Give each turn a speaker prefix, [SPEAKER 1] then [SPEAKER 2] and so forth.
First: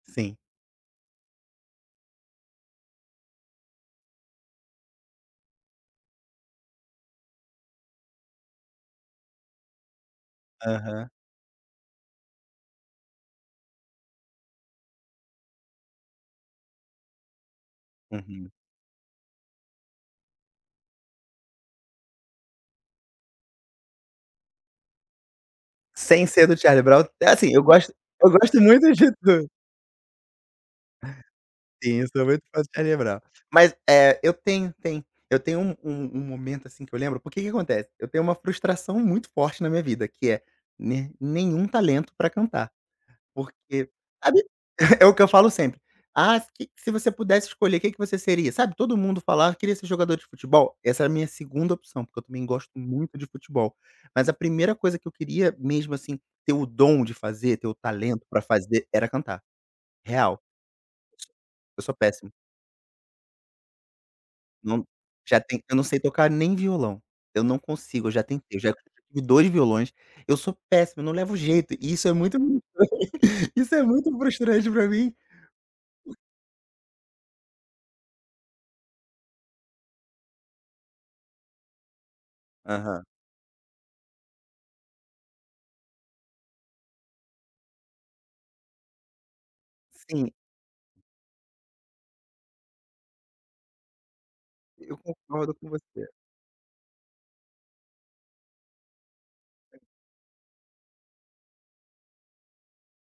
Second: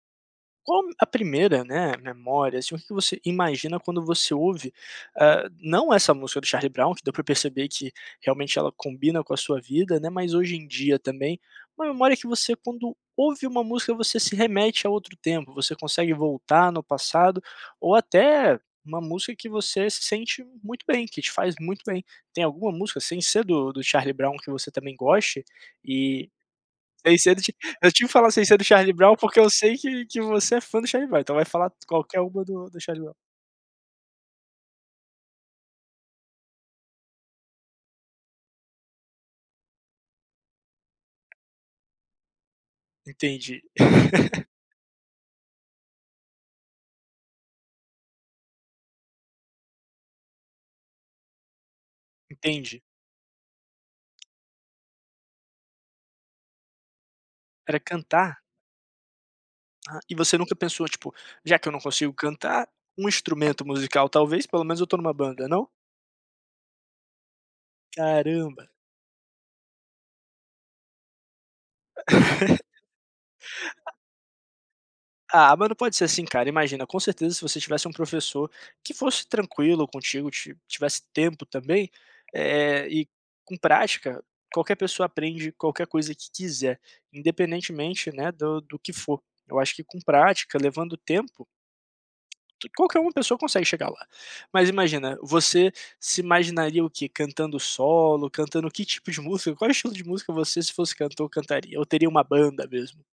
[SPEAKER 1] Sim.
[SPEAKER 2] Qual a primeira, né, memória, assim, o que que você imagina quando você ouve, eh, não essa música do Charlie Brown que deu pra perceber que realmente ela combina com a sua vida, né, mas hoje em dia
[SPEAKER 1] Aham.
[SPEAKER 2] também, uma memória que você quando ouve uma música você se remete a outro tempo, você consegue voltar no passado, ou
[SPEAKER 1] Uhum.
[SPEAKER 2] até uma música que você se sente muito bem, que te faz muito bem. Tem alguma música sem ser do do Charlie Brown que você também goste?
[SPEAKER 1] Sem
[SPEAKER 2] E,
[SPEAKER 1] ser do Charlie Brown,
[SPEAKER 2] sem
[SPEAKER 1] é
[SPEAKER 2] ser do
[SPEAKER 1] assim,
[SPEAKER 2] ti
[SPEAKER 1] eu
[SPEAKER 2] eu
[SPEAKER 1] gosto
[SPEAKER 2] tive que
[SPEAKER 1] eu
[SPEAKER 2] falar sem ser
[SPEAKER 1] gosto
[SPEAKER 2] do
[SPEAKER 1] muito
[SPEAKER 2] Charlie
[SPEAKER 1] de
[SPEAKER 2] Brown, porque eu
[SPEAKER 1] tu
[SPEAKER 2] sei que que você é fã do Charlie Brown, então vai falar t
[SPEAKER 1] Sim, eu
[SPEAKER 2] qualquer
[SPEAKER 1] sou
[SPEAKER 2] um
[SPEAKER 1] muito fã do
[SPEAKER 2] do do
[SPEAKER 1] Charlie
[SPEAKER 2] Charlie Brown.
[SPEAKER 1] Brown, mas, eh, eu tenho tem eu tenho um um um momento assim que eu lembro, porque que acontece, eu tenho uma frustração muito forte na minha vida que é, nem nenhum talento pra cantar,
[SPEAKER 2] Entendi.
[SPEAKER 1] porque, sabe, é o que eu falo sempre, "Ah se que se você pudesse escolher, que que você seria?", sabe. Todo mundo falava "Queria ser jogador de futebol.", essa era a minha segunda opção, porque eu também gosto
[SPEAKER 2] Entendi.
[SPEAKER 1] muito de futebol, mas a primeira coisa que eu queria mesmo, assim, ter o dom de fazer, ter o
[SPEAKER 2] Era
[SPEAKER 1] talento pra
[SPEAKER 2] cantar?
[SPEAKER 1] fazer era cantar,
[SPEAKER 2] Ah, e você
[SPEAKER 1] real.
[SPEAKER 2] nunca pensou, tipo, já que eu
[SPEAKER 1] S
[SPEAKER 2] não
[SPEAKER 1] eu sou
[SPEAKER 2] consigo
[SPEAKER 1] péssimo.
[SPEAKER 2] cantar, um instrumento musical, talvez, pelo menos
[SPEAKER 1] Não,
[SPEAKER 2] eu tô numa
[SPEAKER 1] já
[SPEAKER 2] banda,
[SPEAKER 1] tentei,
[SPEAKER 2] não?
[SPEAKER 1] eu não sei tocar nem violão, eu não consigo, eu já tentei, eu
[SPEAKER 2] Caramba.
[SPEAKER 1] já tive 2 violões, eu sou péssimo, não levo jeito e isso é muito, m m e isso é
[SPEAKER 2] A
[SPEAKER 1] muito frustrante pra mim.
[SPEAKER 2] Ah, não pode ser assim, cara, imagina, com certeza, se você tivesse um professor que fosse tranquilo contigo, ti tivesse tempo também, eh,
[SPEAKER 1] Aham.
[SPEAKER 2] e com prática, qualquer pessoa aprende qualquer coisa que quiser, independentemente, né, do do que for, eu acho que com
[SPEAKER 1] Sim.
[SPEAKER 2] prática, levando tempo qualquer uma pessoa consegue chegar lá, mas
[SPEAKER 1] Eu
[SPEAKER 2] imagina,
[SPEAKER 1] concordo com
[SPEAKER 2] você
[SPEAKER 1] você.
[SPEAKER 2] se imaginaria o quê, cantando solo, cantando que tipo de música, qual
[SPEAKER 1] É.
[SPEAKER 2] estilo de música você se fosse cantor cantaria, ou teria uma banda mesmo?